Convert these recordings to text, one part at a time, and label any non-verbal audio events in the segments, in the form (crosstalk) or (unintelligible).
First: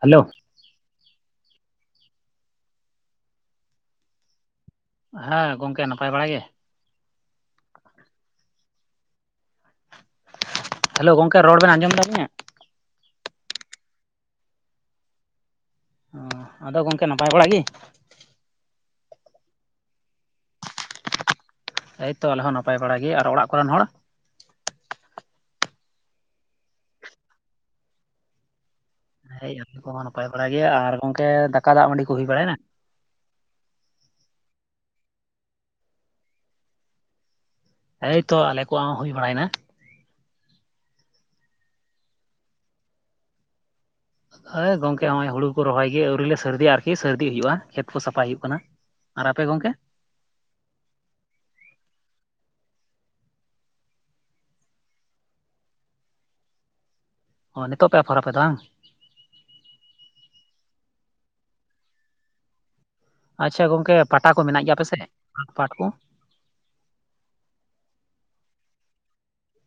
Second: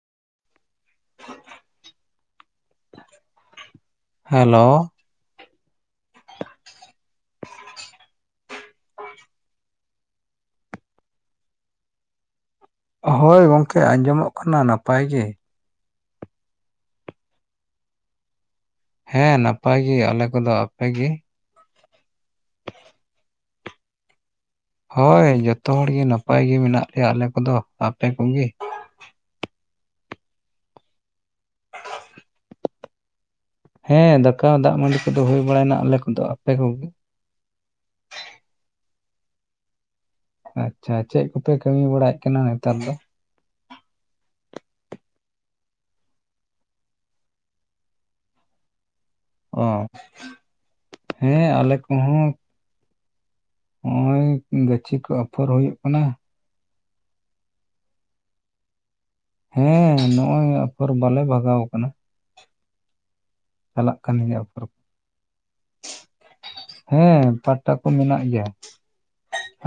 Hello hello ᱦᱮᱸ ᱜᱚᱝᱠᱮ ᱱᱟᱯᱟᱭ ᱵᱟᱲᱟ ᱜᱮ᱾ ᱦᱮᱞᱳ ᱜᱚᱝᱠᱮ ᱨᱚᱲ ᱵᱮᱱ ᱟᱸᱡᱚᱢᱫᱟ ᱟᱹᱞᱤᱧᱟ᱾ ᱦᱳᱭ ᱜᱚᱝᱠᱮ ᱟᱸᱡᱚᱢᱚᱜ ᱠᱟᱱᱟ ᱱᱟᱯᱟᱭ ᱜᱮ᱾ ᱟᱫᱚ ᱜᱚᱝᱠᱮ ᱱᱟᱯᱟᱭ ᱵᱟᱲᱟ ᱜᱮ᱾ ᱦᱮᱸ ᱱᱟᱯᱟᱭ ᱜᱮ ᱟᱞᱮ ᱠᱚᱫᱚ, ᱟᱯᱮᱜᱮ? ᱮᱣᱛᱚ ᱟᱞᱮ ᱦᱚᱸ ᱱᱟᱯᱟᱭ ᱵᱟᱲᱟ ᱜᱮ, ᱟᱨ ᱚᱲᱟᱜ ᱠᱚᱨᱮᱱ ᱦᱚᱲ? ᱦᱚᱭ ᱡᱚᱛᱚ ᱦᱚᱲᱜᱮ ᱱᱟᱯᱟᱭ ᱜᱮ ᱢᱮᱱᱟᱜ ᱞᱮᱭᱟ ᱟᱞᱮ ᱠᱚᱫᱚ, ᱟᱯᱮ ᱠᱚᱜᱮ? ᱦᱮ ᱡᱚᱛᱚ ᱦᱚᱲ ᱱᱟᱯᱟᱭ ᱵᱟᱲᱟ ᱜᱮᱭᱟ, ᱟᱨ ᱜᱚᱝᱠᱮ ᱫᱟᱠᱟ ᱫᱟᱜ ᱢᱟᱹᱰᱤ ᱠᱚ ᱦᱩᱭ ᱵᱟᱲᱟᱭᱮᱱᱟ? ᱦᱮᱸ ᱫᱟᱠᱟ ᱫᱟᱜ ᱢᱟᱹᱰᱤ ᱠᱚᱫᱚ ᱦᱩᱭ ᱵᱟᱲᱟᱭᱮᱱᱟ ᱟᱞᱮ ᱠᱚᱫᱚ, ᱟᱯᱮ ᱠᱚᱜᱮ? ᱮᱭᱛᱚ ᱟᱞᱮ ᱠᱚᱣᱟᱜ ᱦᱚᱸ ᱦᱩᱭ ᱵᱟᱲᱟᱭᱱᱟ᱾ ᱟᱪᱪᱷᱟ ᱪᱮᱫ ᱠᱚᱯᱮ ᱠᱟᱹᱢᱤ ᱵᱟᱲᱟᱭᱮᱫ ᱠᱟᱱᱟ ᱱᱮᱛᱟᱨ ᱫᱚ? ᱦᱮ ᱜᱚᱝᱠᱮ ᱦᱚᱸᱜ ᱚᱭ ᱦᱩᱲᱩ ᱠᱚ ᱨᱚᱦᱚᱭ ᱜᱮ ᱟᱹᱣᱨᱤ ᱞᱮ ᱥᱟᱹᱨᱫᱤᱭᱟ ᱟᱨᱠᱤ ᱥᱟᱹᱨᱫᱤ ᱦᱩᱭᱩᱜᱼᱟ ᱠᱷᱮᱛ ᱠᱚ ᱥᱟᱯᱟᱭ ᱦᱩᱭᱩᱜ ᱠᱟᱱᱟ᱾ ᱟᱨ ᱟᱯᱮ ᱚ ᱜᱚᱝᱠᱮ? ᱦᱮᱸ ᱟᱞᱮ ᱠᱚᱦᱚᱸ ᱱᱚᱜᱼᱚᱭ ᱜᱟᱹᱪᱷᱤ ᱠᱚ ᱚᱯᱷᱚᱨ ᱦᱩᱭᱩᱜ ᱠᱟᱱᱟ᱾ ᱚ ᱱᱤᱛᱚᱜ ᱯᱮ ᱚᱯᱷᱚᱨᱟᱯᱮ ᱫᱟᱝ? ᱦᱮᱸ ᱱᱚᱜᱼᱚᱭ ᱚᱯᱷᱚᱨ ᱵᱟᱞᱮ ᱵᱷᱟᱜᱟᱣ ᱟᱠᱟᱱᱟ᱾ ᱟᱪᱪᱷᱟ ᱜᱚᱝᱠᱮ ᱯᱟᱴᱟ ᱠᱚ ᱢᱮᱱᱟᱜ ᱜᱮᱭᱟ ᱟᱯᱮᱥᱮ, ᱯᱟᱴ ᱠᱚ? ᱦᱮᱸ ᱯᱟᱴᱟ ᱠᱚ ᱢᱮᱱᱟᱜ ᱜᱮᱭᱟ᱾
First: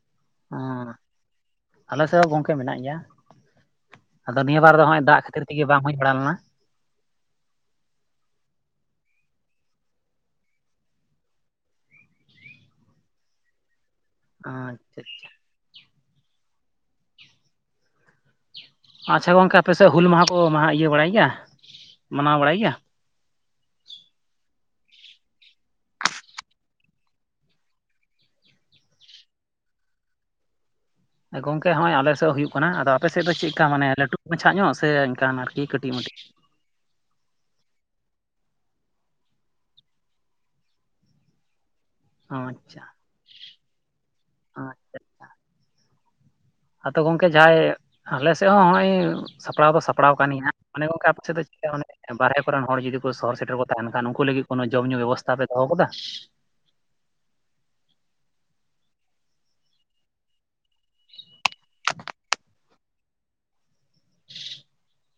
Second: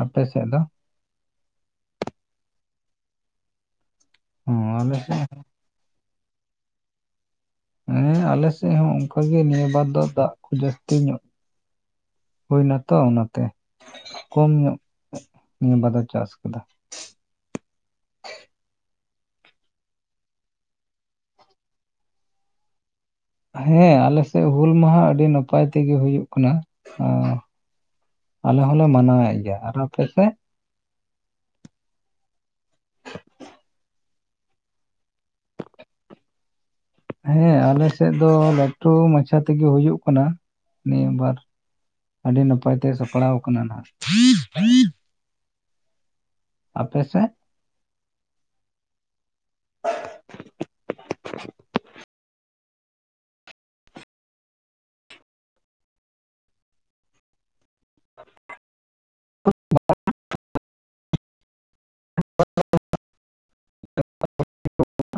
ᱟᱯᱮ ᱥᱮᱫ ᱫᱚ? ᱦᱮᱸ ᱟᱞᱮ ᱥᱮᱜ ᱦᱚ ᱜᱚᱢᱠᱮ ᱢᱮᱱᱟᱜ ᱜᱮᱭᱟ᱾ ᱟᱫᱚ ᱱᱤᱭᱟᱹ ᱦᱚᱸ ᱵᱟᱨ ᱫᱚ ᱦᱚᱸᱜ ᱟᱞᱮ ᱚᱭ ᱥᱮᱫ ᱫᱟᱜ ᱠᱷᱟᱹᱛᱤᱨ ᱛᱮᱜᱮ ᱵᱟᱝ ᱦᱩᱭ ᱵᱟᱲᱟ ᱞᱮᱱᱟ᱾ ᱦᱮᱸ ᱟᱞᱮᱥᱮᱫ ᱦᱚᱸ ᱚᱱᱠᱟᱜᱮ ᱱᱤᱭᱟᱹ ᱵᱟᱨ ᱫᱚ ᱫᱟᱜ ᱡᱟᱹᱥᱛᱤ ᱧᱚᱜ ᱦᱩᱭᱱᱟᱛᱚ ᱚᱱᱟᱛᱮ, ᱠᱚᱢ ᱧᱚᱜ ᱟᱪᱪᱷᱟ ᱟᱪᱪᱷᱟ ᱱᱤᱭᱟᱹ ᱵᱟᱨ ᱫᱚ ᱪᱟᱥ ᱠᱮᱫᱟ᱾ ᱟᱪᱪᱷᱟ ᱜᱚᱝᱠᱮ ᱟᱯᱮᱥᱮᱫ ᱦᱩᱞ ᱢᱟᱦᱟ ᱠᱚ ᱢᱟᱦᱟ ᱤᱭᱟᱹ ᱵᱟᱲᱟᱭ ᱜᱮᱭᱟ ᱢᱟᱱᱟᱣ ᱵᱟᱲᱟᱭ ᱜᱮᱭᱟ? ᱦᱮᱸ ᱟᱞᱮᱥᱮᱫ ᱦᱩᱞ ᱢᱟᱦᱟ ᱟᱹᱰᱤ ᱱᱟᱯᱟᱭ ᱛᱮᱜᱮ ᱦᱩᱭᱩᱜ ᱠᱟᱱᱟ᱾ ᱟᱞᱮ ᱦᱚᱞᱮ ᱢᱟᱱᱟᱣᱮᱫ ᱜᱮᱭᱟ, ᱟᱨ ᱟᱯᱮᱥᱮᱫ? ᱜᱚᱝᱠᱮ ᱦᱚᱸᱜᱼᱚᱭ ᱟᱞᱮᱥᱮᱫ ᱦᱩᱭᱩᱜ ᱠᱟᱱᱟ, ᱟᱫᱚ ᱟᱯᱮ ᱥᱮᱫ ᱫᱚ ᱪᱮᱫᱠᱟ ᱢᱟᱱᱮ ᱞᱟᱹᱴᱩ ᱢᱟᱪᱷᱟ ᱧᱚᱜ ᱥᱮ ᱮᱱᱠᱟᱱ ᱟᱨᱠᱤ ᱠᱟᱹᱴᱤᱡ ᱢᱟᱹᱴᱤ? ᱦᱮᱸ ᱟᱞᱮᱥᱮᱫ ᱫᱚ ᱞᱟᱹᱴᱩ ᱢᱟᱪᱷᱟ ᱛᱮᱜᱮ ᱦᱩᱭᱩᱜ ᱠᱟᱱᱟ᱾ ᱱᱤᱭᱟᱹ ᱵᱟᱨ, ᱟᱹᱰᱤ ᱟᱪᱪᱷᱟ ᱱᱟᱯᱟᱭᱛᱮ ᱥᱟᱯᱲᱟᱣ ᱠᱟᱱᱟ ᱱᱟᱦᱟᱸᱜ᱾ ᱟᱪᱪᱷᱟ ᱟᱫᱚ ᱜᱚᱝᱠᱮ ᱥᱮᱫ ᱡᱟᱦᱟᱸᱭ ᱟᱞᱮ ᱥᱮᱫ ᱦᱚᱸ ᱦᱚᱜᱼᱚᱭ ᱥᱟᱯᱲᱟᱣ ᱫᱚ ᱥᱟᱯᱲᱟᱣ ᱠᱟᱱ ᱜᱮᱭᱟ, ᱢᱚᱱᱮ ᱚᱝᱠᱟ ᱟᱯᱮᱥᱮᱫ ᱫᱚ ᱵᱟᱨᱦᱮ ᱠᱚᱨᱮᱱ ᱦᱚᱲ ᱡᱩᱫᱤ ᱠᱚ ᱥᱚᱦᱚᱨ ᱥᱮᱴᱮᱨ ᱠᱚ ᱛᱟᱦᱮᱱ ᱠᱷᱟᱱ ᱩᱱᱠᱩ ᱞᱟᱹᱜᱤᱫ ᱠᱚᱱᱚ ᱡᱚᱢ ᱧᱩ ᱵᱮᱵᱚᱥᱛᱟ ᱯᱮ ᱫᱚᱦᱚ ᱟᱠᱟᱫᱟ? (unintelligible) (unintelligible)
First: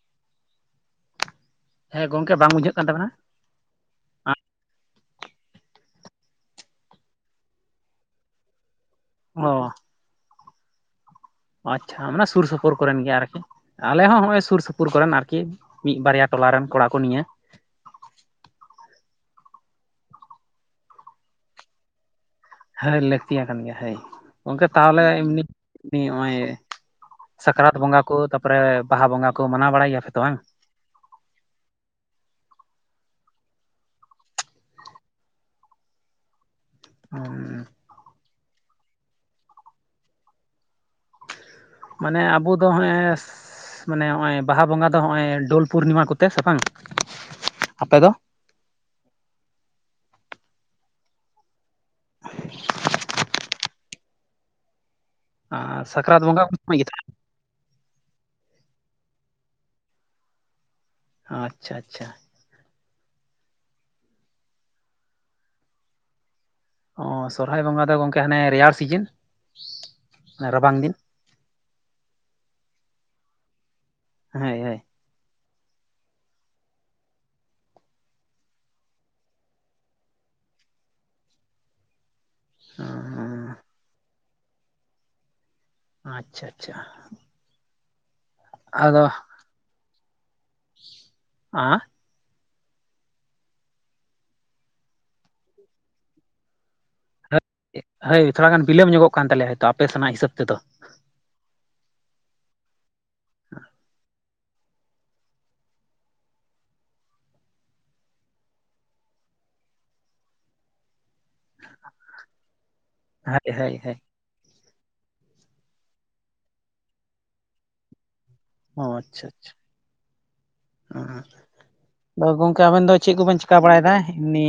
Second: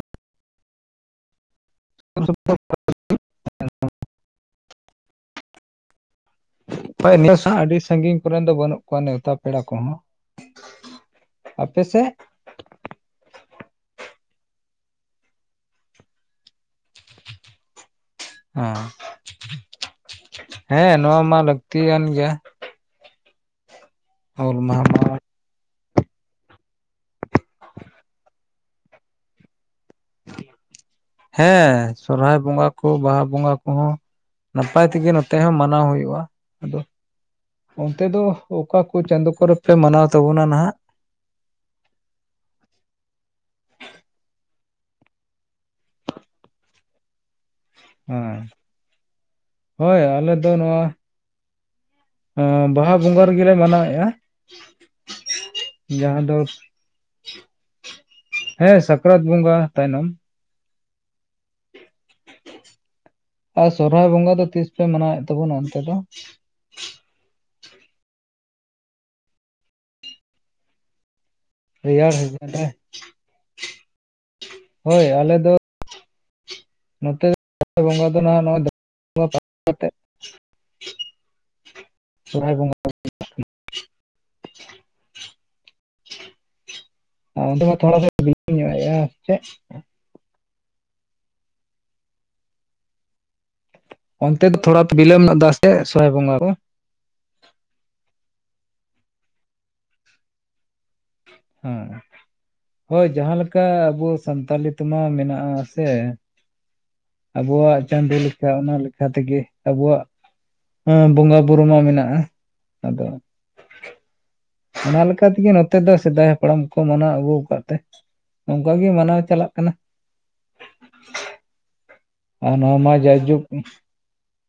ᱦᱮᱸ ᱜᱚᱢᱠᱮ ᱵᱟᱝ ᱵᱩᱡᱷᱟᱹᱜ ᱠᱟᱱ ᱛᱟᱵᱤᱱᱟ᱾ ᱦᱚᱭ ᱱᱮᱥ ᱦᱟᱸᱜ ᱟᱹᱰᱤ ᱥᱟᱺᱜᱤᱧ ᱠᱚᱨᱮᱱ ᱫᱚ ᱵᱟᱹᱱᱩᱜ ᱠᱚᱣᱟ ᱱᱮᱣᱛᱟ ᱯᱮᱲᱟ ᱚ ᱠᱚ ᱦᱚᱸ᱾ ᱟᱪᱪᱷᱟ ᱚᱱᱟ ᱥᱩᱨ ᱥᱩᱯᱩ ᱯᱩᱨ ᱠᱚᱨᱮᱱ ᱜᱮ ᱟᱨᱠᱤ, ᱟᱞᱮ ᱦᱚᱸ ᱦᱚᱸᱜᱼᱚᱭ ᱥᱩᱨ ᱥᱩᱯᱩᱨ ᱠᱚᱨᱮᱱ ᱟᱨᱠᱤ ᱢᱤᱫ ᱵᱟᱨᱭᱟ ᱴᱚᱞᱟ ᱨᱮᱱ ᱠᱚᱲᱟ ᱠᱚ ᱱᱤᱭᱟᱹ᱾ ᱦᱚᱸ᱾ ᱦᱮᱸ ᱱᱚᱣᱟ ᱢᱟ ᱞᱟᱹᱠᱛᱤ ᱭᱟᱱ ᱜᱮᱭᱟ᱾ ᱦᱟᱹᱭ ᱞᱟᱹᱠᱛᱤ ᱭᱟᱠᱟᱱ ᱜᱮᱭᱟ ᱦᱟᱹᱭ ᱦᱩᱞ ᱜᱚᱢᱠᱮ ᱢᱟᱦᱟ ᱛᱟᱦᱚᱞᱮ ᱢᱟ ᱩᱣᱱᱤ ᱱᱤ ᱱᱚᱜ ᱚᱭ ᱥᱟᱠᱨᱟᱛ ᱵᱚᱸᱜᱟ ᱠᱚ, ᱛᱟᱯᱚᱨᱮ ᱵᱟᱦᱟ ᱵᱚᱸᱜᱟ ᱠᱩ ᱢᱟᱱᱟᱣ ᱵᱟᱲᱟᱭ ᱜᱮᱭᱟ ᱯᱮ ᱛᱚ ᱵᱟᱝ? ᱦᱮᱸ ᱥᱚᱨᱦᱟᱭ ᱵᱚᱸᱜᱟ ᱠᱚ ᱵᱟᱦᱟ ᱵᱚᱸᱜᱟ ᱠᱚᱦᱚᱸ ᱱᱟᱯᱟᱭ ᱛᱮ ᱜᱮ ᱱᱚᱛᱮ ᱦᱚᱸ ᱢᱟᱱᱟᱣ ᱦᱩᱭᱩᱜᱼᱟ᱾ ᱟᱫᱚ (unintelligible) ᱚᱱᱛᱮ ᱫᱚ ᱚᱠᱟ ᱠᱩ ᱪᱟᱸᱫᱚ ᱠᱚᱨᱮ ᱯᱮ ᱢᱟᱱᱟᱣ ᱛᱟᱵᱚᱱᱟ ᱱᱟᱦᱟᱜ? ᱢᱟᱱᱮ ᱟᱵᱚ ᱫᱚ ᱱᱚᱻᱦᱸᱮᱥ ᱢᱟᱱᱮ ᱱᱚᱜᱼᱚᱭ ᱵᱟᱦᱟ ᱵᱚᱸᱜᱟ ᱫᱚ ᱱᱚᱜᱼᱚᱭ ᱰᱩᱞ ᱯᱩᱨᱱᱤᱢᱟ ᱠᱚᱛᱮ ᱥᱮ ᱵᱟᱝᱟ? ᱦᱩᱸ, ᱦᱚᱭ ᱟᱞᱮ ᱫᱚ ᱱᱚᱣᱟ ᱟᱸᱻ ᱵᱟᱦᱟ ᱵᱚᱸᱜᱟ ᱨᱮᱜᱮ ᱞᱮ ᱢᱟᱱᱟᱣᱮᱜᱼᱟ᱾ ᱟᱨ ᱥᱟᱠᱨᱟᱛ ᱵᱚᱸᱜᱟ ᱩᱱ ᱥᱚᱢᱚᱭ ᱜᱮ? ᱦᱮᱸ ᱥᱟᱠᱨᱟᱛ ᱵᱚᱸᱜᱟ ᱛᱟᱭᱱᱚᱢ᱾ ᱟᱪᱪᱷᱟ ᱟᱪᱪᱷᱟ᱾ ᱟᱨ ᱥᱚᱨᱚᱦᱟᱭ ᱵᱚᱸᱜᱟ ᱫᱚ ᱛᱤᱥ ᱯᱮ ᱢᱟᱱᱟᱣᱭᱮᱫ ᱛᱟᱹᱵᱩᱱᱟ ᱚᱱᱛᱮ ᱫᱚ? ᱚᱸ ᱥᱚᱨᱚᱦᱟᱭ ᱵᱚᱸᱜᱟ ᱫᱚ ᱜᱚᱝᱠᱮ ᱦᱟᱱᱮ ᱨᱮᱭᱟᱲ ᱥᱤᱡᱤᱱ, ᱨᱟᱵᱟᱝ ᱫᱤᱱ᱾ ᱨᱮᱭᱟᱲ ᱥᱤᱢᱳᱱ ᱨᱮ, ᱦᱳᱭ ᱟᱞᱮ ᱫᱚ ᱱᱚᱛᱮ ᱫᱚ (inaudible) ᱵᱚᱸᱜᱟ ᱫᱚ ᱱᱟᱦᱟᱜ ᱱᱚᱜᱼᱚᱭ (inaudible) ᱠᱟᱛᱮᱜ ᱾ ᱥᱚᱨᱦᱟᱭ ᱵᱚᱸᱜᱟ (inaudible) ᱟᱪᱪᱷᱟ ᱟᱪᱪᱷᱟ᱾ ᱟᱨ ᱚᱱᱛᱮ ᱢᱟ ᱛᱷᱚᱲᱟ ᱧᱚᱜ (inaudible) ᱟᱸᱻ? ᱚᱱᱛᱮ ᱫᱚ ᱛᱷᱚᱲᱟ ᱵᱤᱞᱟᱹᱢ (inaudible) ᱥᱮ ᱥᱚᱦᱚᱨᱟᱭ ᱵᱚᱸᱜᱟ ᱫᱚ? ᱦᱚᱭ ᱛᱷᱚᱲᱟ ᱜᱟᱱ ᱵᱤᱞᱟᱹᱢ ᱧᱚᱜᱚᱜ ᱠᱟᱱ ᱛᱟᱞᱮᱭᱟ ᱦᱳᱭᱛᱳ ᱟᱯᱮ ᱥᱮᱱᱟᱜ ᱦᱤᱥᱟᱹᱵ ᱛᱮᱫᱚ᱾ ᱦᱩᱸ, ᱦᱳᱭ ᱡᱟᱦᱟᱸ ᱞᱮᱠᱟ ᱟᱵᱩ ᱥᱟᱱᱛᱟᱞᱤ (inaudible) ᱢᱟ ᱢᱮᱱᱟᱜᱼᱟ ᱥᱮ, ᱟᱵᱩᱣᱟᱜ ᱪᱟᱸᱫᱩ ᱞᱮᱠᱷᱟ ᱚᱱᱟ ᱞᱮᱠᱷᱟ ᱛᱮᱜᱮ, ᱟᱵᱩᱣᱟᱜ ᱦᱮᱸ ᱵᱚᱸᱜᱟ ᱵᱩᱨᱩ ᱢᱟ ᱢᱮᱱᱟᱜᱼᱟ᱾ ᱟᱫᱚ (unintelligible) ᱚᱱᱟ ᱞᱮᱠᱟ ᱛᱮᱜᱮ ᱱᱚᱛᱮ ᱫᱚ ᱥᱮᱫᱟᱭ ᱦᱟᱯᱲᱟᱢ ᱠᱚ ᱢᱟᱱᱟᱣ ᱟᱹᱜᱩ ᱠᱟᱜ ᱛᱮ ᱱᱚᱝᱠᱟ ᱚ ᱜᱮ ᱢᱟᱱᱟᱣ ᱟᱪᱪᱷᱟ ᱪᱟᱞᱟᱜ ᱟᱪᱪᱷᱟ, ᱠᱟᱱᱟ ᱟᱸ᱾ ᱟᱫᱚ ᱟᱨ ᱜᱚᱝᱠᱮ ᱱᱚᱣᱟ ᱟᱵᱮᱱ ᱫᱚ ᱢᱟ ᱪᱮᱫ ᱠᱚᱵᱮᱱ ᱡᱟᱭᱡᱩᱜᱽ ᱪᱮᱠᱟ ᱵᱟᱲᱟᱭᱫᱟ? ᱱᱤ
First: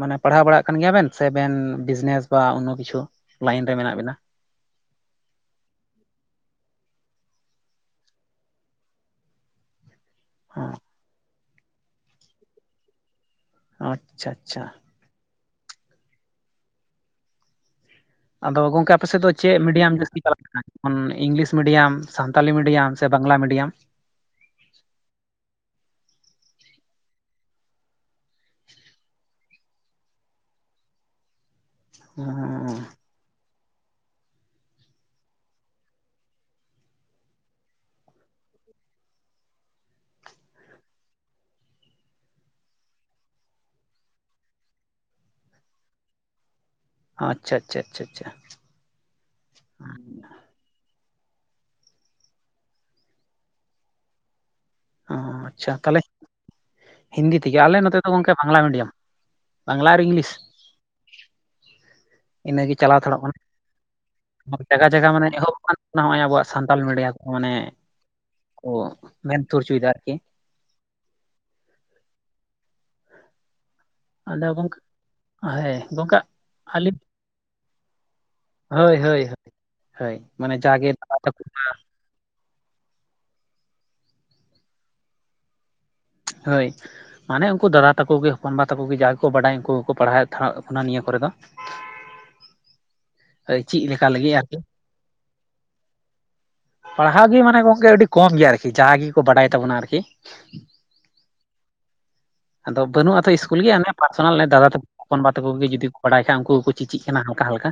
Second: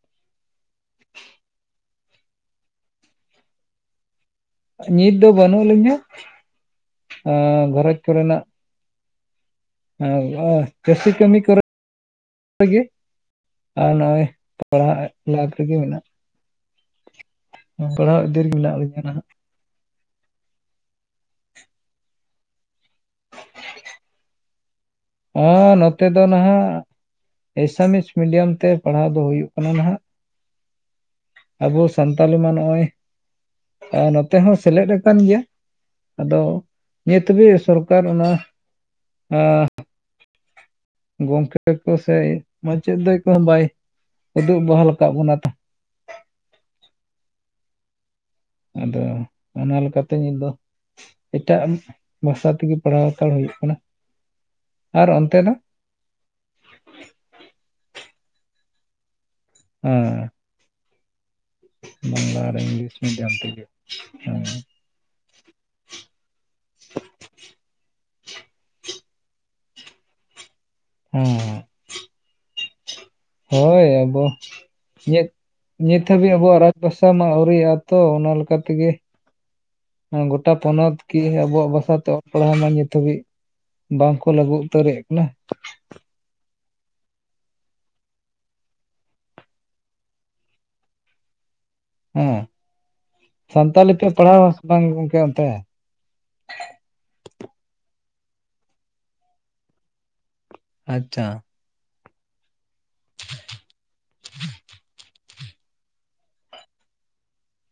ᱢᱟᱱᱮ ᱯᱟᱲᱦᱟᱣ ᱵᱟᱲᱟᱜ ᱠᱟᱱ ᱜᱮᱭᱟ ᱵᱮᱱ ᱥᱮ ᱵᱮᱱ ᱵᱤᱡᱽᱱᱮᱥ ᱵᱟ ᱚᱱᱱᱚ ᱠᱤᱪᱷᱩ ᱞᱟᱭᱤᱱ ᱨᱮ ᱢᱮᱱᱟᱜ ᱵᱤᱱᱟ? ᱱᱤᱛ ᱫᱚ ᱵᱟᱹᱱᱩᱜ ᱞᱤᱧᱟᱹ, ᱮᱸ ᱜᱷᱟᱨᱚᱡᱽ ᱠᱚ ᱨᱮᱱᱟᱜ ᱦᱳᱭ ᱦᱚᱸ ᱳᱭ ᱪᱟᱹᱥᱤ ᱠᱟᱹᱢᱤ ᱠᱚ ᱨᱮ (inaudible) (unintelligible) ᱟᱨ ᱱᱚᱜᱼᱚᱭ ᱟᱪᱪᱷᱟ ᱟᱪᱪᱷᱟ ᱯᱟᱲᱦᱟᱜ ᱞᱟᱠᱷ ᱨᱮ ᱜᱮ ᱢᱮᱱᱟᱜ, ᱯᱟᱲᱦᱟᱜ ᱟᱫᱚ ᱜᱚᱝᱠᱮ ᱟᱯᱮ ᱥᱮᱜ ᱫᱚ ᱪᱮᱫ ᱢᱤᱰᱤᱭᱟᱢ ᱡᱟᱹᱥᱛᱤ ᱪᱟᱞᱟᱜ ᱠᱟᱱᱟ, ᱚᱱ ᱤᱝᱞᱤᱥ ᱢᱤᱰᱤᱭᱟᱢ, ᱥᱟᱱᱛᱟᱞᱤ ᱢᱤᱰᱤᱭᱟᱢ ᱥᱮ ᱵᱟᱝᱞᱟ ᱢᱤᱰᱤᱭᱟᱢ? ᱦᱚᱸ ᱱᱚᱛᱮ ᱫᱚ ᱱᱟᱦᱟᱜ ᱮᱥᱟᱢᱤᱥ ᱢᱤᱰᱤᱭᱟᱢ ᱛᱮ ᱯᱟᱲᱦᱟᱣ ᱫᱚ ᱦᱩᱭᱩᱜ ᱠᱟᱱᱟ ᱱᱟᱦᱟᱜ, ᱟᱵᱚ ᱥᱟᱱᱛᱟᱞᱤ ᱢᱟ ᱦᱚᱸ ᱱᱚᱜᱼᱚᱭ, ᱮᱸ ᱱᱚᱛᱮ ᱦᱚᱸ ᱥᱮᱞᱮᱫ ᱟᱠᱟᱱ ᱜᱮᱭᱟ᱾ ᱟᱫᱚ ᱱᱤᱛ ᱦᱟᱹᱵᱤᱡ ᱥᱚᱨᱠᱟᱨ ᱚᱱᱟ ᱜᱚᱝᱠᱮ ᱛᱟᱠᱚ ᱥᱮ ᱢᱟᱪᱮᱫ ᱫᱚ ᱮᱠᱷᱚᱱ ᱵᱟᱭ, ᱩᱫᱩᱜ ᱵᱟᱦᱟᱞ ᱠᱟᱜ ᱵᱚᱱᱟ ᱛᱚ᱾ ᱟᱪᱪᱷᱟ ᱟᱪᱪᱷᱟ ᱟᱪᱪᱷᱟ ᱟᱪᱪᱷᱟ᱾ ᱟᱫᱚ ᱚᱱᱟ ᱞᱮᱠᱟᱛᱮ ᱱᱤᱛ ᱫᱚ ᱮᱴᱟᱜ ᱵᱷᱟᱥᱟ ᱛᱮᱜᱮ ᱯᱟᱲᱦᱟᱣ ᱦᱟᱛᱟᱲ ᱦᱩᱭᱩᱜ ᱠᱟᱱᱟ᱾ ᱟᱨ ᱚ ᱚᱱᱛᱮ ᱫᱚ ᱟᱪᱪᱷᱟ ᱛᱟᱦᱞᱮ, ᱦᱤᱱᱫᱤ ᱛᱮᱜᱮ ᱟᱞᱮ ᱱᱚᱛᱮ ᱫᱚ ᱜᱚᱝᱠᱮ ᱵᱟᱝᱞᱟ ᱢᱤᱰᱤᱭᱟᱢ᱾ ᱵᱟᱝᱞᱟ ᱟᱨ ᱤᱝᱞᱤᱥ᱾ ᱦᱮᱸ ᱵᱟᱝᱞᱟ ᱟᱨ ᱤᱱᱟᱹ ᱜᱮ ᱤᱝᱞᱤᱥ ᱪᱟᱞᱟᱣ ᱦᱟᱛᱟᱲᱚᱜ ᱢᱤᱰᱤᱭᱟᱢ ᱠᱟᱱᱟ, ᱛᱮᱜᱮ ᱦᱮᱸ (inaudible) ᱡᱟᱭᱜᱟ ᱡᱟᱭᱜᱟ ᱢᱟᱱᱮ ᱮᱦᱚᱵ ᱠᱟᱱ, ᱱᱚᱜᱼᱚᱭ ᱟᱵᱚᱣᱟᱜ ᱥᱟᱱᱛᱟᱞ ᱢᱤᱰᱤᱭᱟ ᱠᱚ ᱢᱟᱱᱮ ᱠᱚ ᱢᱮᱱ (inaudible) ᱦᱚᱪᱚᱭᱮᱫᱟ ᱟᱨᱠᱤ᱾ ᱦᱩᱸ᱾ ᱦᱳᱭ ᱟᱫᱚ ᱜᱚᱝᱠ ᱪᱮᱫ ᱱᱤᱛ ᱦᱟᱹᱵᱤᱡ ᱟᱵᱚᱣᱟᱜ ᱨᱟᱡᱽ ᱵᱷᱟᱥᱟ ᱢᱟ ᱟᱹᱣᱨᱤᱭᱟᱜᱼᱟ ᱛᱚ ᱚᱱᱟ ᱞᱮᱠᱟ ᱛᱮᱜᱮ ᱦᱳᱭ ᱦᱳᱭ ᱦᱳᱭ ᱦᱳᱭ ᱦᱮᱸ ᱜᱚᱴᱟ ᱢᱟᱱᱮ ᱡᱟᱜᱮ ᱯᱚᱱᱚᱛ ᱫᱟᱫᱟ ᱠᱤ ᱛᱟᱠᱚ ᱟᱵᱚᱣᱟᱜ ᱵᱷᱟᱥᱟ ᱛᱚ (unintelligible) ᱱᱤᱛ ᱦᱟᱹᱵᱤᱡ, ᱵᱟᱝᱠᱚ ᱞᱟᱹᱜᱩ ᱩᱛᱟᱹᱨᱮᱫ ᱠᱟᱱᱟ᱾ ᱦᱳᱭ ᱢᱟᱱᱮ ᱩᱱᱠᱩ ᱫᱟᱫᱟ ᱛᱟᱠᱚ ᱜᱮ ᱦᱚᱯᱚᱱ ᱵᱟ ᱛᱟᱠᱚ ᱜᱮ ᱡᱟ ᱜᱮᱠᱚ ᱵᱟᱰᱟᱭᱟ ᱩᱱᱠᱩ ᱜᱮᱠᱚ ᱯᱟᱲᱦᱟᱣᱮᱫ ᱠᱟᱱᱟ ᱱᱤᱭᱟᱹ ᱠᱚᱨᱮ ᱫᱚ ᱦᱩᱸ ᱪᱮᱫ ᱥᱟᱱᱛᱟᱞᱤ ᱛᱮ ᱞᱮᱠᱟ ᱞᱟᱹᱜᱤᱫ ᱟᱨᱠᱤ ᱯᱟᱲᱦᱟᱣᱥ ᱵᱟᱝ ᱜᱚᱢᱠᱮ ᱚᱱᱛᱮ? ᱯᱟᱲᱦᱟᱣ ᱜᱮ ᱢᱟᱱᱮ ᱜᱚᱝᱠᱮ ᱟᱹᱰᱤ ᱠᱚᱢ ᱜᱮᱭᱟ ᱟᱨᱠᱤ ᱡᱟ ᱜᱮᱠᱚ ᱵᱟᱰᱟᱭ ᱛᱟᱵᱚᱱᱟ ᱟᱨᱠᱤ ᱟᱪᱷᱟ ᱟᱫᱚ ᱵᱟᱹᱱᱩᱜᱼᱟ ᱛᱚ ᱤᱥᱠᱩᱞ ᱜᱮ ᱚᱱᱮ ᱯᱟᱨᱥᱚᱱᱟᱞ ᱫᱟᱫᱟ ᱛᱟᱠᱚ ᱦᱚᱯᱚᱱ ᱵᱟᱵᱟ ᱛᱟᱠᱚ ᱜᱮ ᱡᱩᱫᱤ ᱵᱟᱰᱟᱭ ᱠᱷᱟᱡ ᱩᱱᱠᱩᱠᱚ ᱪᱮᱪᱮᱜ ᱠᱟᱱᱟ ᱦᱟᱞᱠᱟ-ᱦᱟᱞᱠᱟ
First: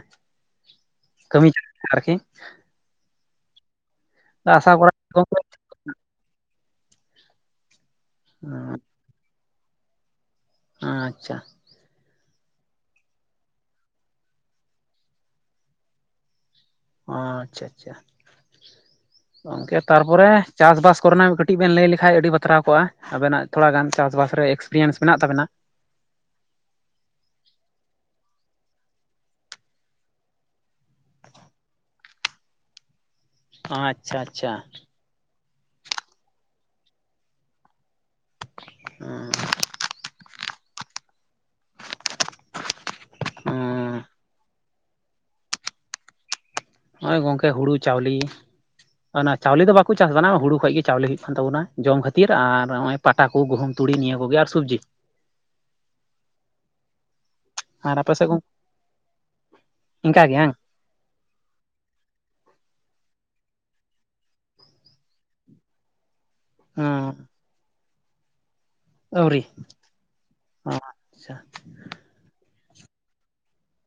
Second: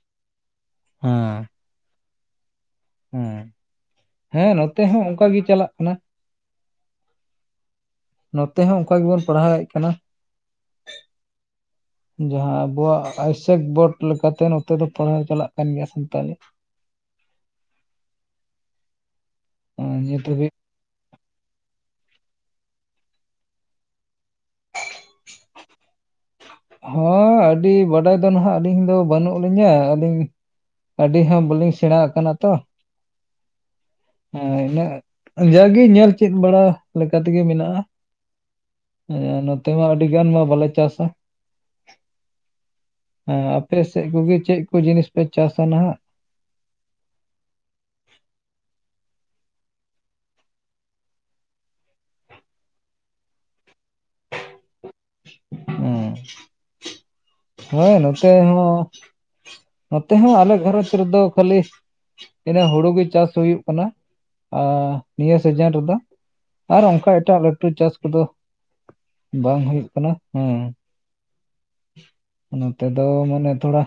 ᱠᱟᱹᱢᱤ ᱟᱨᱠᱤ ᱦᱩᱸ ᱦᱮᱸ ᱟᱥᱟ ᱱᱚᱛᱮ ᱠᱚᱨᱟ ᱦᱚᱸ ᱚᱱᱠᱟ ᱜᱚᱝᱠᱮ ᱜᱮ ᱪᱟᱞᱟᱜ ᱠᱟᱱᱟ᱾ ᱱᱚᱛᱮ ᱦᱚᱸ ᱚᱱᱠᱟ ᱜᱮᱵᱚᱱ ᱯᱟᱲᱦᱟᱣᱮᱫ ᱠᱟᱱᱟ᱾ ᱟᱪᱷᱟ ᱡᱟᱦᱟᱸ ᱟᱵᱚᱣᱟᱜ ᱟᱭᱩᱥᱮᱠ ᱵᱳᱰ ᱞᱮᱠᱟᱛᱮ ᱱᱚᱛᱮ ᱫᱚ ᱯᱟᱲᱦᱟᱣ ᱪᱟᱞᱟᱜ ᱠᱟᱱ ᱜᱮᱭᱟ ᱥᱟᱱᱛᱟᱞᱤ ᱚ ᱟᱪᱷᱟ-ᱟᱪᱷᱟ ᱜᱚᱝᱠᱮ ᱱᱤᱛ ᱛᱟᱨᱯᱚᱨᱮ ᱦᱟᱹᱵᱤᱡ ᱪᱟᱥᱵᱟᱥ ᱠᱚᱨᱮᱱᱟᱜ ᱠᱟᱹᱴᱤᱡ ᱵᱮᱱ ᱞᱟᱹᱭ ᱞᱮᱠᱷᱟᱡ ᱟᱹᱰᱤ ᱵᱟᱛᱨᱟᱣ ᱠᱚᱜᱼᱟ᱾ ᱟᱵᱮᱱᱟᱜ ᱛᱷᱚᱲᱟ ᱜᱟᱱ ᱪᱟᱥᱵᱟᱥ ᱨᱮ ᱮᱠᱥᱯᱨᱤᱭᱮᱱᱥ ᱢᱮᱱᱟᱜ ᱛᱟᱵᱮᱱᱟ᱾ ᱦᱮᱸ ᱟᱹᱰᱤ ᱵᱟᱰᱟᱭ ᱫᱚ ᱱᱟᱦᱟᱜ ᱟᱹᱞᱤᱧ ᱫᱚ ᱵᱟᱹᱱᱩᱜ ᱞᱤᱧᱟᱹ ᱟᱹᱞᱤᱧ ᱟᱹᱰᱤ ᱦᱚᱸ ᱵᱟᱹᱞᱤᱧ ᱥᱮᱬᱟ ᱟᱠᱟᱱᱟ ᱛᱚ ᱟᱪᱪᱷᱟ ᱟᱪᱪᱷᱟ ᱦᱮᱸ ᱤᱱᱟᱹ ᱡᱟᱜ-ᱜᱮ ᱧᱮᱞ ᱪᱮᱫ ᱵᱟᱲᱟ ᱞᱮᱠᱟᱛᱮᱜᱮ ᱢᱮᱱᱟᱜᱼᱟ᱾ ᱦᱮᱸ ᱱᱚᱛᱮ ᱢᱟ ᱟᱹᱰᱤ ᱜᱟᱱ ᱢᱟ ᱵᱟᱞᱮ ᱪᱟᱥᱟ᱾ ᱦᱮᱸ ᱟᱯᱮ ᱥᱮᱫ ᱠᱚᱜᱮ ᱪᱮᱫ ᱠᱚ ᱡᱤᱱᱤᱥ ᱯᱮ ᱪᱟᱥᱟ ᱱᱟᱦᱟᱜ᱾ ᱱᱚᱜᱼᱚᱭ ᱜᱚᱝᱠᱮ ᱦᱳᱲᱳ ᱪᱟᱣᱞᱮ ᱚᱱᱟ ᱪᱟᱣᱞᱮ ᱫᱚ ᱵᱟᱠᱚ ᱪᱟᱥᱫᱟ ᱦᱩᱲᱩ ᱠᱷᱚᱡ ᱜᱮ ᱪᱟᱣᱞᱮ ᱦᱩᱭᱩᱜ ᱠᱟᱱ ᱛᱟᱵᱚᱱᱟ ᱡᱚᱢ ᱠᱷᱟᱹᱛᱤᱨ ᱟᱨ ᱱᱚᱜᱼᱚᱭ ᱯᱟᱴᱟ ᱠᱚ ᱜᱩᱦᱩᱢ, ᱛᱩᱲᱤ ᱱᱤᱭᱟᱹ ᱠᱚᱜᱮ ᱟᱨ ᱥᱚᱵᱽᱡᱤ ᱦᱮᱸ ᱦᱳᱭ ᱟᱨ ᱟᱯᱮ ᱥᱮᱫ ᱱᱚᱛᱮ ᱦᱚᱸ- ᱱᱚᱛᱮ ᱤᱱᱠᱟ ᱦᱚᱸ ᱜᱮ ᱵᱟᱝ ᱟᱞᱮ ᱜᱷᱟᱨᱚᱸᱡᱽ ᱨᱮᱫᱚ ᱠᱷᱟᱹᱞᱤ ᱤᱱᱟᱹ ᱦᱳᱲᱳ ᱪᱟᱥ ᱦᱩᱭᱩᱜ ᱠᱟᱱᱟ ᱱᱤᱭᱟᱹ ᱥᱤᱡᱮᱱ ᱨᱮᱫᱚ ᱟᱨ ᱚᱱᱠᱟ ᱮᱴᱟᱜ ᱞᱟᱹᱴᱩ ᱪᱟᱥ ᱠᱚᱫᱚ ᱵᱟᱝ ᱦᱩᱭᱩᱜ ᱠᱟᱱᱟ ᱦᱮᱸ ᱟᱪᱷᱟ ᱱᱚᱛᱮ ᱫᱚ ᱢᱟᱱᱮ ᱛᱷᱚᱲᱟ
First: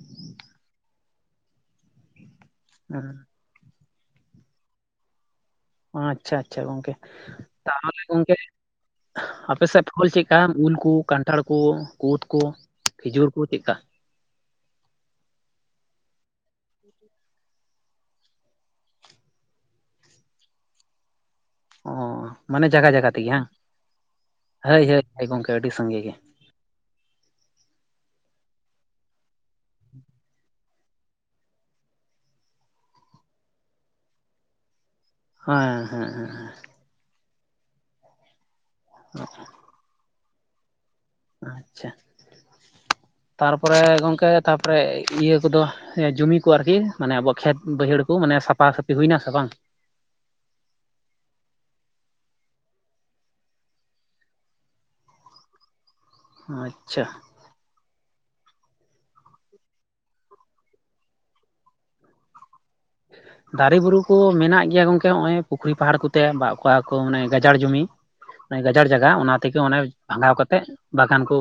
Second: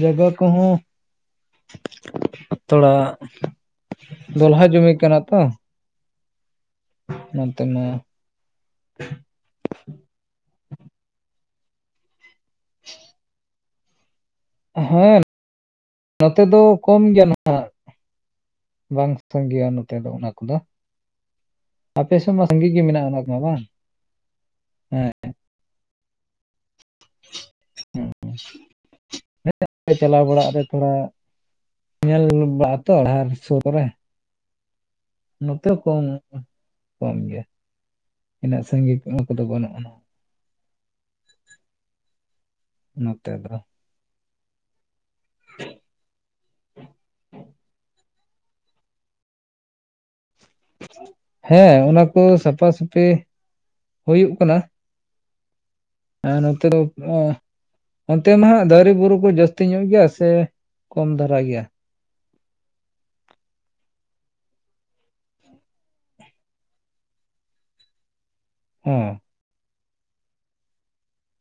ᱡᱟᱜᱟ ᱠᱚᱦᱚᱸ ᱛᱷᱚᱲᱟ ᱫᱚᱞᱦᱟ ᱡᱩᱢᱤ ᱠᱟᱱᱟ ᱛᱚ ᱟᱪᱷᱟ-ᱟᱪᱷᱟ ᱜᱚᱝᱠᱮ ᱱᱚᱛᱮ ᱢᱟ ᱛᱟᱦᱚᱞᱮ ᱜᱚᱝᱠᱮ ᱟᱯᱮᱥᱮᱫ ᱯᱷᱚᱞ ᱪᱮᱫᱞᱮᱠᱟ ᱩᱞᱠᱩ ᱠᱟᱱᱴᱷᱟᱲ ᱠᱚ ᱠᱩᱫ ᱠᱚ ᱠᱷᱤᱡᱩᱨ ᱠᱚ ᱪᱮᱫᱼᱠᱟ? ᱦᱮᱸ ᱱᱚᱛᱮ ᱫᱚ ᱠᱚᱢ ᱜᱮᱭᱟ ᱱᱟᱦᱟᱜ ᱵᱟᱝ ᱥᱟᱸᱜᱮᱭᱟ ᱱᱚᱛᱮ ᱫᱚ ᱚᱱᱟ ᱠᱚᱫᱚ ᱚ ᱟᱯᱮ ᱥᱮᱫ ᱢᱟ ᱢᱟᱱᱮ ᱥᱟᱺᱜᱤᱧ ᱜᱮ ᱡᱟᱭᱜᱟ ᱢᱮᱱᱟᱜᱼᱟ ᱡᱟᱭᱜᱟ ᱚᱱᱟ ᱛᱮᱜᱮ ᱠᱚᱢᱟ ᱵᱟᱝ ᱦᱳᱭ ᱦᱳᱭ ᱦᱮᱸ ᱦᱳᱭ ᱜᱚᱝᱠᱮ ᱟᱹᱰᱤ ᱥᱟᱸᱜᱮ ᱜᱮ ᱦᱮᱸ ᱪᱟᱞᱟᱣ ᱵᱟᱲᱟᱜ ᱨᱮ ᱛᱷᱚᱲᱟ ᱧᱮᱞ ᱵᱟᱛᱚᱼᱟ ᱥᱩᱨ ᱠᱚᱨᱮ ᱱᱚᱛᱮ ᱦᱮᱸ ᱠᱚᱢ ᱦᱮᱸ ᱦᱮᱸ ᱠᱚᱢ ᱜᱮᱭᱟ ᱤᱱᱟᱹᱜ ᱥᱟᱺᱜᱤᱧ ᱩᱱᱟᱜ ᱠᱚᱫᱚ ᱵᱟᱹᱱᱩᱜ ᱟᱱᱟ ᱟᱪᱷᱟ ᱱᱚᱛᱮ ᱫᱚ ᱛᱟᱨᱯᱚᱨᱮ ᱜᱚᱝᱠᱮ ᱛᱟᱯᱚᱨᱮ ᱤᱭᱟᱹ ᱠᱚᱫᱚ ᱡᱩᱢᱤ ᱠᱚ ᱟᱨᱠᱤ ᱢᱟᱱᱮ ᱟᱵᱚᱣᱟᱜ ᱠᱷᱮᱛ- ᱵᱟᱹᱭᱦᱟᱹᱲ ᱢᱟᱱᱮ ᱥᱟᱯᱷᱟ-ᱥᱟᱹᱯᱷᱤ ᱦᱩᱭᱱᱟ ᱥᱮ ᱵᱟᱝ? ᱦᱮᱸ ᱚᱱᱟ ᱠᱚ ᱥᱟᱯᱷᱟ-ᱥᱟᱹᱯᱷᱤ ᱦᱩᱭᱩᱜ ᱠᱟᱱᱟ᱾ ᱦᱮᱸ ᱱᱚᱛᱮ ᱫᱚ ᱟᱪᱪᱷᱟ ᱮ ᱚᱱᱛᱮ ᱢᱟ ᱦᱟᱜ ᱫᱟᱨᱮ ᱵᱩᱨᱩ ᱠᱚ, ᱡᱟᱹᱥᱛᱤ ᱧᱚᱜ ᱜᱮᱭᱟ᱾ ᱥᱮ ᱠᱚᱢ ᱫᱷᱟᱨᱟ᱾ ᱜᱮᱭᱟ? ᱦᱮ (inaudible) ᱫᱟᱨᱮ ᱵᱩᱨᱩ ᱠᱚ, ᱢᱮᱱᱟ-ᱜ ᱜᱮᱭᱟ᱾ ᱜᱚᱝᱠᱮ ᱱᱚ -ᱚᱭ ᱯᱩᱠᱷᱨᱤ ᱯᱟᱦᱟᱲ ᱠᱚᱛᱮ, ᱚᱵᱟ ᱠᱚ-ᱟ ᱠᱚ ᱢᱟᱱᱮ ᱜᱟᱡᱟᱲ ᱡᱩᱚᱢᱤ ᱜᱟᱡᱟᱲ ᱡᱟᱭᱜᱟ᱾ ᱦᱮᱸ ᱚᱱᱟ ᱛᱮᱜᱮ ᱚᱱᱮ ᱵᱷᱟᱜᱟ-ᱣ ᱠᱟᱛᱮᱫ᱾ ᱵᱟᱜᱟᱱ ᱠᱚ,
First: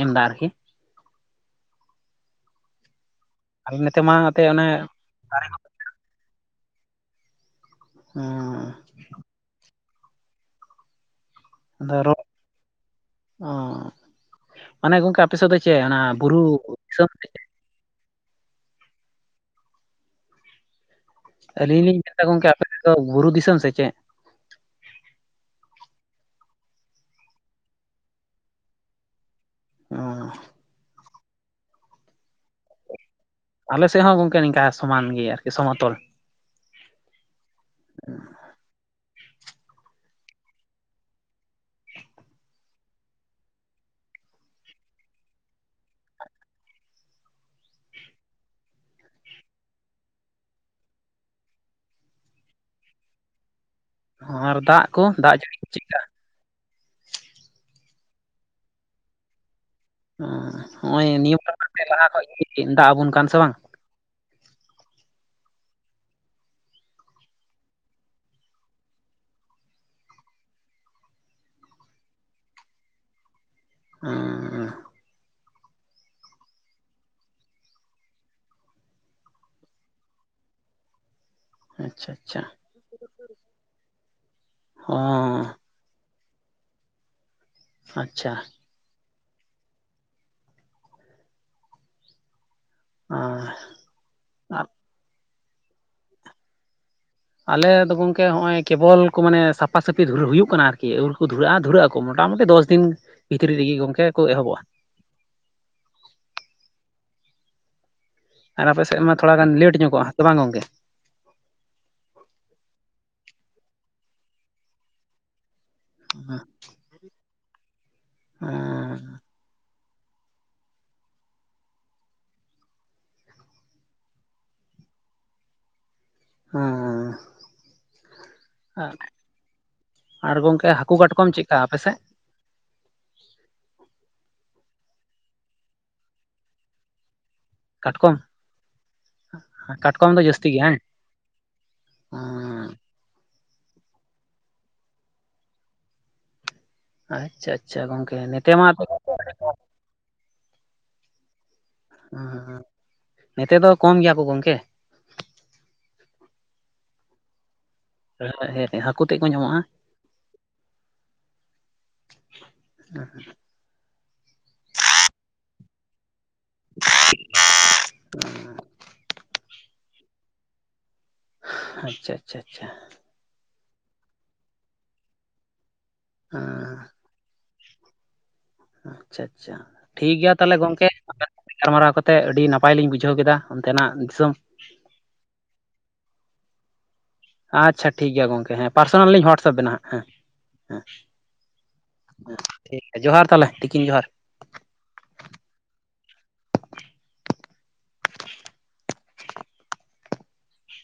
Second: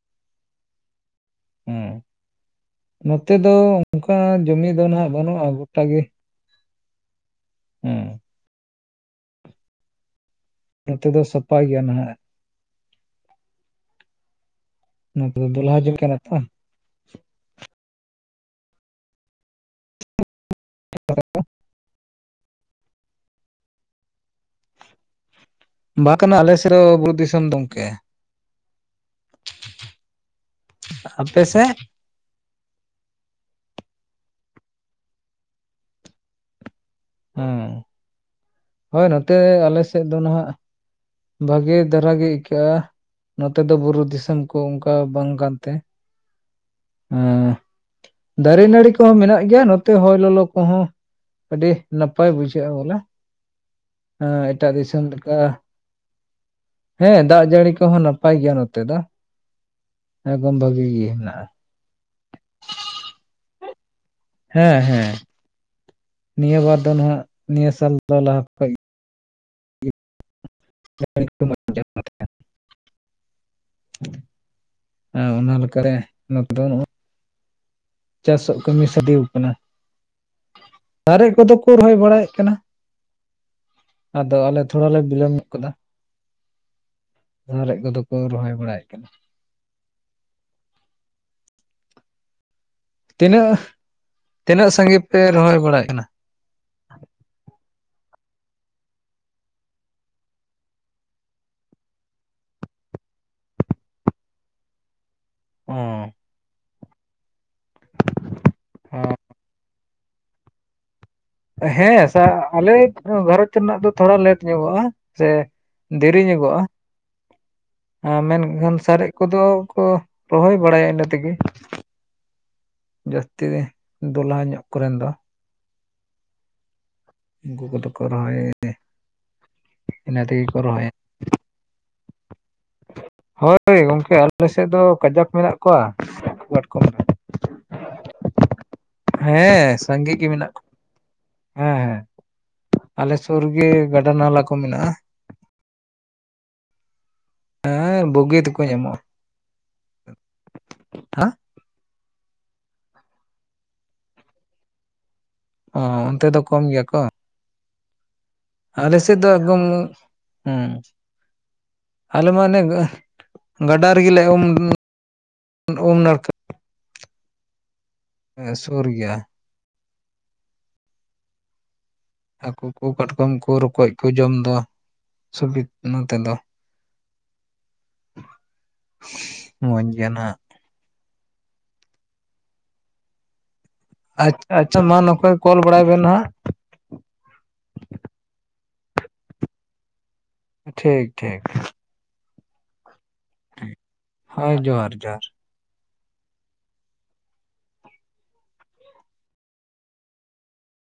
ᱮᱢ ᱮᱫᱟ ᱟᱨᱠᱤ ᱦᱩᱸ᱾ ᱱᱚᱛᱮ ᱫᱚ, ᱟᱞᱮ ᱱᱚᱛᱮ ᱢᱟ ᱚᱱᱠᱟ ᱮᱱᱛᱮ ᱚᱱᱮ ᱡᱚᱢᱤ ᱫᱚ ᱱᱟᱜ᱾ ᱵᱟᱹᱱᱩᱜ-ᱟ᱾ ᱜᱚᱴᱟ ᱜᱮ ᱦᱩᱸ᱾ ᱦᱟᱸ᱾ ᱱᱚᱛᱮ ᱫᱚ, ᱥᱟᱯᱟᱭ ᱜᱮᱭᱟ᱾ ᱱᱟᱦᱟ-ᱜ ᱚᱸᱻ ᱢᱟᱱᱮ ᱜᱚᱝᱠᱮ ᱟᱯᱮ ᱱᱚᱛᱮ ᱥᱮᱫ ᱫᱚ ᱫᱚᱞᱦᱟ ᱪᱮᱫ᱾ ᱡᱚᱢ ᱚᱱᱟ ᱠᱟᱱᱟ ᱛᱚ ᱵᱩᱨᱩ ᱫᱤᱥᱚᱢ ᱴ (inaudible) ᱟᱹᱞᱤᱧ ᱞᱤᱧ ᱢᱮᱱᱫᱟ᱾ ᱜᱚᱝᱠᱮ ᱟᱯᱮᱥᱮᱫ ᱫᱚ᱾ ᱵᱩᱨᱩ ᱫᱤᱥᱚᱢ ᱥᱮ ᱪᱮᱫ? ᱵᱟᱝ ᱠᱟᱱᱟ᱾ ᱟᱞᱮᱥᱮᱨ ᱦᱚᱸ ᱵᱩᱨᱩ ᱫᱤᱥᱚᱢ ᱾ᱜᱚᱝᱠᱮ ᱚᱸ ᱟᱯᱮ ᱥᱮ? ᱟᱞᱮ ᱥᱮᱫ ᱦᱚᱸ ᱜᱚᱝᱠᱮ ᱾ᱱᱤᱝᱠᱟ ᱥᱚᱢᱟᱱ ᱜᱮᱭᱟ ᱾ᱟᱨᱠᱤ ᱥᱚᱢᱚᱛᱚᱞ᱾ ᱦᱩᱸ᱾ ᱦᱳᱭ ᱱᱚᱛᱮ, ᱟᱞᱮ ᱥᱮᱫ ᱫᱚ᱾ ᱱᱚᱦᱟᱼᱜ᱾ ᱵᱷᱟᱹᱜᱮ ᱫᱷᱽᱟᱨᱟ ᱜᱮ᱾ ᱟᱹᱭᱠᱟᱹᱜ-ᱟ᱾ ᱱᱚᱛᱮ ᱫᱚ ᱵᱩᱨᱩ ᱫᱤᱥᱚᱢ᱾ ᱠᱚ ᱚᱱᱠᱟ ᱵᱟᱝ ᱠᱟᱱ ᱛᱮ ᱫᱟᱨᱮ ᱱᱟᱹᱲᱤ ᱠᱚ-ᱦᱚᱸ ᱢᱮᱱᱟ-ᱜ ᱜᱮᱭᱟ᱾ ᱱᱚᱛᱮ ᱦᱚᱭ ᱞᱚ-ᱞᱚ ᱠᱚᱦᱚᱸ᱾ ᱟᱹᱰᱤ ᱱᱟᱯᱟ-ᱭ ᱵᱩᱡᱷᱽᱟᱹᱜ-ᱟ᱾ ᱵᱚᱞᱮ ᱦᱮᱸ ᱟᱨ ᱮᱴᱟᱜ ᱫᱟᱜ ᱠᱚ ᱫᱤᱥᱚᱢ ᱞᱮᱠᱟ ᱾ᱫᱟᱜ ᱡᱟᱹᱲᱤ ᱠᱚ ᱾ᱪᱮᱫ ᱠᱟ? ᱦᱮᱸ᱾ ᱫᱟᱜ ᱡᱟᱹᱲᱤ ᱠᱚ-ᱦᱚᱸ ᱱᱟᱯᱟᱭ ᱜᱮᱭᱟ᱾ ᱱᱚᱛᱮ ᱫᱚ, ᱮᱠᱫᱚᱢ ᱵᱷᱟᱹᱜᱤ ᱦᱚᱸᱜᱼᱚᱭ ᱜᱮ, ᱱᱤᱭᱟᱹ ᱢᱮᱱᱟᱜ-ᱟ᱾ ᱵᱟᱨ ᱞᱟᱦᱟ ᱠᱷᱚᱡ ᱜᱮ, ᱪᱮᱫ ᱫᱟᱜ ᱟᱵᱚᱱ ᱠᱟᱱᱭ ᱾ᱥᱮ ᱵᱟᱝ ᱦᱮᱸ - ᱦᱮᱸ ᱱᱤᱭᱟᱹ ᱵᱟᱨ ᱫᱚ ᱱᱚᱭᱟ᱾ ᱱᱤᱭᱟᱹ ᱥᱟᱞ ᱫᱚ ᱞᱟᱦᱟ ᱠᱷᱚᱡᱽ ᱜᱮ ᱢ (unintelligible) ᱮ (inaudible) ᱦᱮᱸ ᱚᱱᱟ ᱞᱮᱠᱟᱨᱮ, ᱱᱚᱛᱮ ᱫᱚ ᱱᱩᱜ ᱪᱟᱥᱚ-ᱜ ᱠᱟᱹᱢᱤ ᱥᱟᱰᱮ ᱟᱠᱟᱱᱟ ᱾ᱫᱟᱨᱮ ᱠᱚᱼᱫᱚ ᱨᱚᱦᱚᱭ ᱟᱪᱪᱷᱟ ᱵᱟᱲᱟᱭᱮᱫ ᱟᱪᱪᱷᱟ ᱠᱟᱱᱟ᱾ ᱟᱫᱚ ᱟᱞᱮ ᱛᱷᱚᱲᱟᱞᱮ, ᱵᱤᱞᱳᱢᱚ ᱦᱚᱸ ᱧᱜ ᱠᱟᱱᱟ᱾ ᱥᱟᱨᱮᱡ ᱠᱚ-ᱫᱚ ᱠᱚ, ᱟᱪᱪᱷᱟ ᱨᱚᱦᱚᱭ ᱵᱟᱲᱟᱭᱮᱫ ᱠᱟᱱᱟ᱾ ᱛᱤᱱᱟᱹᱜ᱾ ᱟᱨ ᱛᱤᱱᱟᱹᱜ ᱥᱟᱸᱜᱤᱧ ᱯᱮ, ᱨᱚᱦᱚᱭ ᱵᱟᱲᱟ-ᱭ ᱠᱟᱱᱟ᱾ ᱟᱞᱮ ᱫᱚ ᱜᱚᱝᱠᱮ, ᱦᱚᱸᱜᱼᱚᱭ ᱠᱮᱵᱚᱞ ᱠᱚ, ᱟᱞᱮ ᱟᱞᱮᱫᱚ ᱜᱚᱝᱠᱮ ᱱᱟ-ᱚᱭ ᱠᱮᱵᱟᱞ ᱠᱚ ᱢᱟᱱᱮ ᱥᱟᱯᱷᱟ ᱥᱟᱹᱯᱷᱤ ᱫᱷᱽᱩᱨᱟᱳ ᱦᱩᱭᱩᱜ ᱠᱟᱱᱟ᱾ ᱟᱨᱠᱤ ᱟᱹᱣᱲᱤ ᱠᱚ ᱫᱷᱩᱨᱲᱟᱹᱜ-ᱟ᱾ ᱫᱷᱩᱨᱟᱹ ᱟᱠᱚ ᱠᱚ ᱢᱚᱴᱟ-ᱢᱩᱴᱤ ᱫᱚᱥ ᱫᱤᱱ ᱵᱷᱤᱛᱨᱤ ᱨᱮᱜᱮ, ᱜᱚᱝᱠᱮ ᱠᱚ ᱮᱦᱚᱵᱚᱜ-ᱟ᱾ ᱚᱸ ᱟᱨ ᱟᱯᱮ ᱥᱮᱫ ᱦᱚᱸ ᱢᱟ ᱾ᱛᱷᱚᱲᱟ ᱜᱟᱱ ᱞᱮᱴ ᱧᱚᱜ-ᱟ᱾ ᱦᱮᱸ ᱵᱟᱝ ᱜᱚᱝᱠᱮ ᱦᱮᱸ ᱟᱞᱮ ᱜᱷᱟᱨᱚᱸᱡᱽ ᱨᱮᱱᱟᱜ ᱫᱚ᱾ ᱛᱷᱚᱲᱟ ᱞᱮᱴ ᱧᱚᱜᱚᱜ-ᱟ᱾ ᱥᱮ ᱫᱮᱨᱤ ᱧᱚᱜᱚᱜ-ᱟ᱾ ᱟᱨ ᱢᱮᱱᱠᱷᱟᱱ ᱥᱟᱨᱮᱡ ᱠᱚ-ᱫᱚ ᱠᱚ ᱨᱚᱦᱚᱭ ᱵᱟᱲᱟᱭᱟ ᱾ᱤᱱᱟᱹ ᱛᱮᱜᱮ, ᱡᱟᱹᱥᱛᱤ ᱫᱚᱞᱦᱟ ᱧᱚᱜ ᱠᱚᱨᱮᱱ ᱫᱚ ᱦᱮᱸ᱾ ᱩᱱᱠᱩ ᱠᱚ-ᱫᱚ ᱠᱚ ᱨᱚᱦᱚᱭ ᱾ ᱤᱱᱟᱹ ᱟᱨ ᱛᱮᱜᱮ ᱠᱚ ᱜᱚᱝᱠᱮ ᱨᱚᱦᱚᱭ-ᱟ᱾ ᱦᱟᱹᱠᱩ ᱠᱟᱴ-ᱠᱚᱢ ᱪᱮᱫ ᱞᱮᱠᱟ ᱾ᱟᱯᱮᱥᱮᱫ? ᱦᱳᱭ ᱜᱚᱝᱠᱮ ᱟᱞᱮ ᱥᱮᱫ ᱫᱚ, ᱠᱟᱡᱟᱠ ᱢᱮᱱᱟ-ᱜ ᱠᱚᱣᱟ ᱾ᱠᱟᱴᱠᱚᱢ ᱠᱟᱴᱠᱚᱢ? ᱦᱮᱸ᱾ ᱠᱟᱴᱠᱚᱢ ᱥᱟᱸᱜᱮ ᱫᱚ ᱜᱮ, ᱡᱟᱹᱥᱛᱤ ᱢᱮᱱᱟᱜ-ᱟ ᱵᱟᱝ? ᱾ᱦᱮᱸ- ᱦᱮᱸ᱾ ᱟᱞᱮ ᱥᱩᱨᱜᱮ᱾ ᱜᱟᱰᱟ ᱱᱟᱞᱟ ᱠᱚ, ᱢᱮᱱᱟᱜ-ᱟ᱾ ᱟᱪᱪᱷᱟ ᱟᱪᱪᱷᱟ ᱦᱮᱸ ᱜᱚᱝᱠᱮ ᱵᱩᱜᱤ ᱱᱚᱛᱮ ᱛᱮᱠᱚ ᱢᱟ ᱧᱟᱢᱚᱜᱼᱟ ᱦᱟᱸ ᱦᱮᱸ ᱦᱮᱸ ᱱᱮᱛᱮ ᱫᱚ ᱠᱚᱢ ᱜᱮᱭᱟ ᱠᱚ ᱜᱚᱝᱠᱮ ᱟ ᱚᱱᱛᱮ ᱫᱚ ᱠᱚᱢ ᱜᱮᱭᱟ ᱠᱚ ᱟᱞᱮ ᱦᱟᱹᱠᱩ ᱛᱮᱫ ᱥᱮᱫ ᱠᱚ ᱫᱚ ᱧᱟᱢᱚᱜᱼᱟ ᱮᱫᱚᱢ ᱩᱸ ᱟᱞᱮ ᱢᱟ ᱚᱱᱮ ᱜᱟᱹ ᱜᱟᱰᱟ ᱨᱮᱜᱮᱞᱮ ᱩᱢ ᱩᱢ ᱱᱟᱲᱠᱟ ᱮᱸ ᱥᱩᱨ ᱜᱮᱭᱟ ᱟᱪᱪᱷᱟ ᱟᱪᱪᱷᱟ ᱦᱟᱹᱠᱩ ᱟᱪᱪᱷᱟ ᱠᱚ ᱠᱟᱴᱠᱚᱢ ᱠᱚ ᱨᱚᱠᱚᱡ ᱠᱚ ᱡᱚᱢ ᱫᱚ ᱥᱩᱵᱤᱫ ᱱᱚᱛᱮ ᱫᱚ (inaudible) ᱟᱪᱪᱷᱟ ᱟᱪᱪᱷᱟ ᱟᱪᱪᱷᱟ ᱢᱚᱸᱡᱽ ᱴᱷᱤᱠ ᱜᱮᱭᱟ ᱱᱟᱦᱟᱜ ᱛᱟᱦᱚᱞᱮ ᱜᱚᱝᱠᱮ ᱜᱟᱨᱢᱟᱨᱟᱣ ᱠᱟᱛᱮᱫ ᱟᱹᱰᱤ ᱱᱟᱯᱟᱭ ᱞᱤᱧ ᱵᱩᱡᱷᱟᱹᱣ ᱠᱮᱫᱟ ᱚᱱᱛᱮᱱᱟᱜ ᱫᱤᱥᱚᱢ ᱟᱪᱪᱷᱟ ᱟᱪᱪᱷᱟ ᱢᱟ ᱱᱚᱠᱟ ᱜᱮ ᱠᱚᱞ ᱵᱟᱲᱟᱭ ᱵᱮᱱ ᱦᱟᱸᱜ ᱟᱪᱪᱷᱟ ᱴᱷᱤᱠ ᱜᱮᱭᱟ ᱜᱚᱝᱠᱮ ᱦᱮᱸ ᱯᱟᱨᱥᱚᱱᱟᱞ ᱞᱤᱧ ᱦᱚᱣᱟᱴᱥᱟᱯ ᱵᱮᱱᱟ ᱦᱟᱸᱜ ᱦᱮᱸ ᱴᱷᱤᱠ ᱴᱷᱤᱠ ᱡᱚᱦᱟᱨ ᱛᱟᱦᱚᱞᱮ ᱛᱤᱠᱤᱱ ᱡᱚᱦᱟᱨ ᱦᱳᱭ ᱡᱚᱦᱟᱨ ᱡᱚᱦᱟᱨ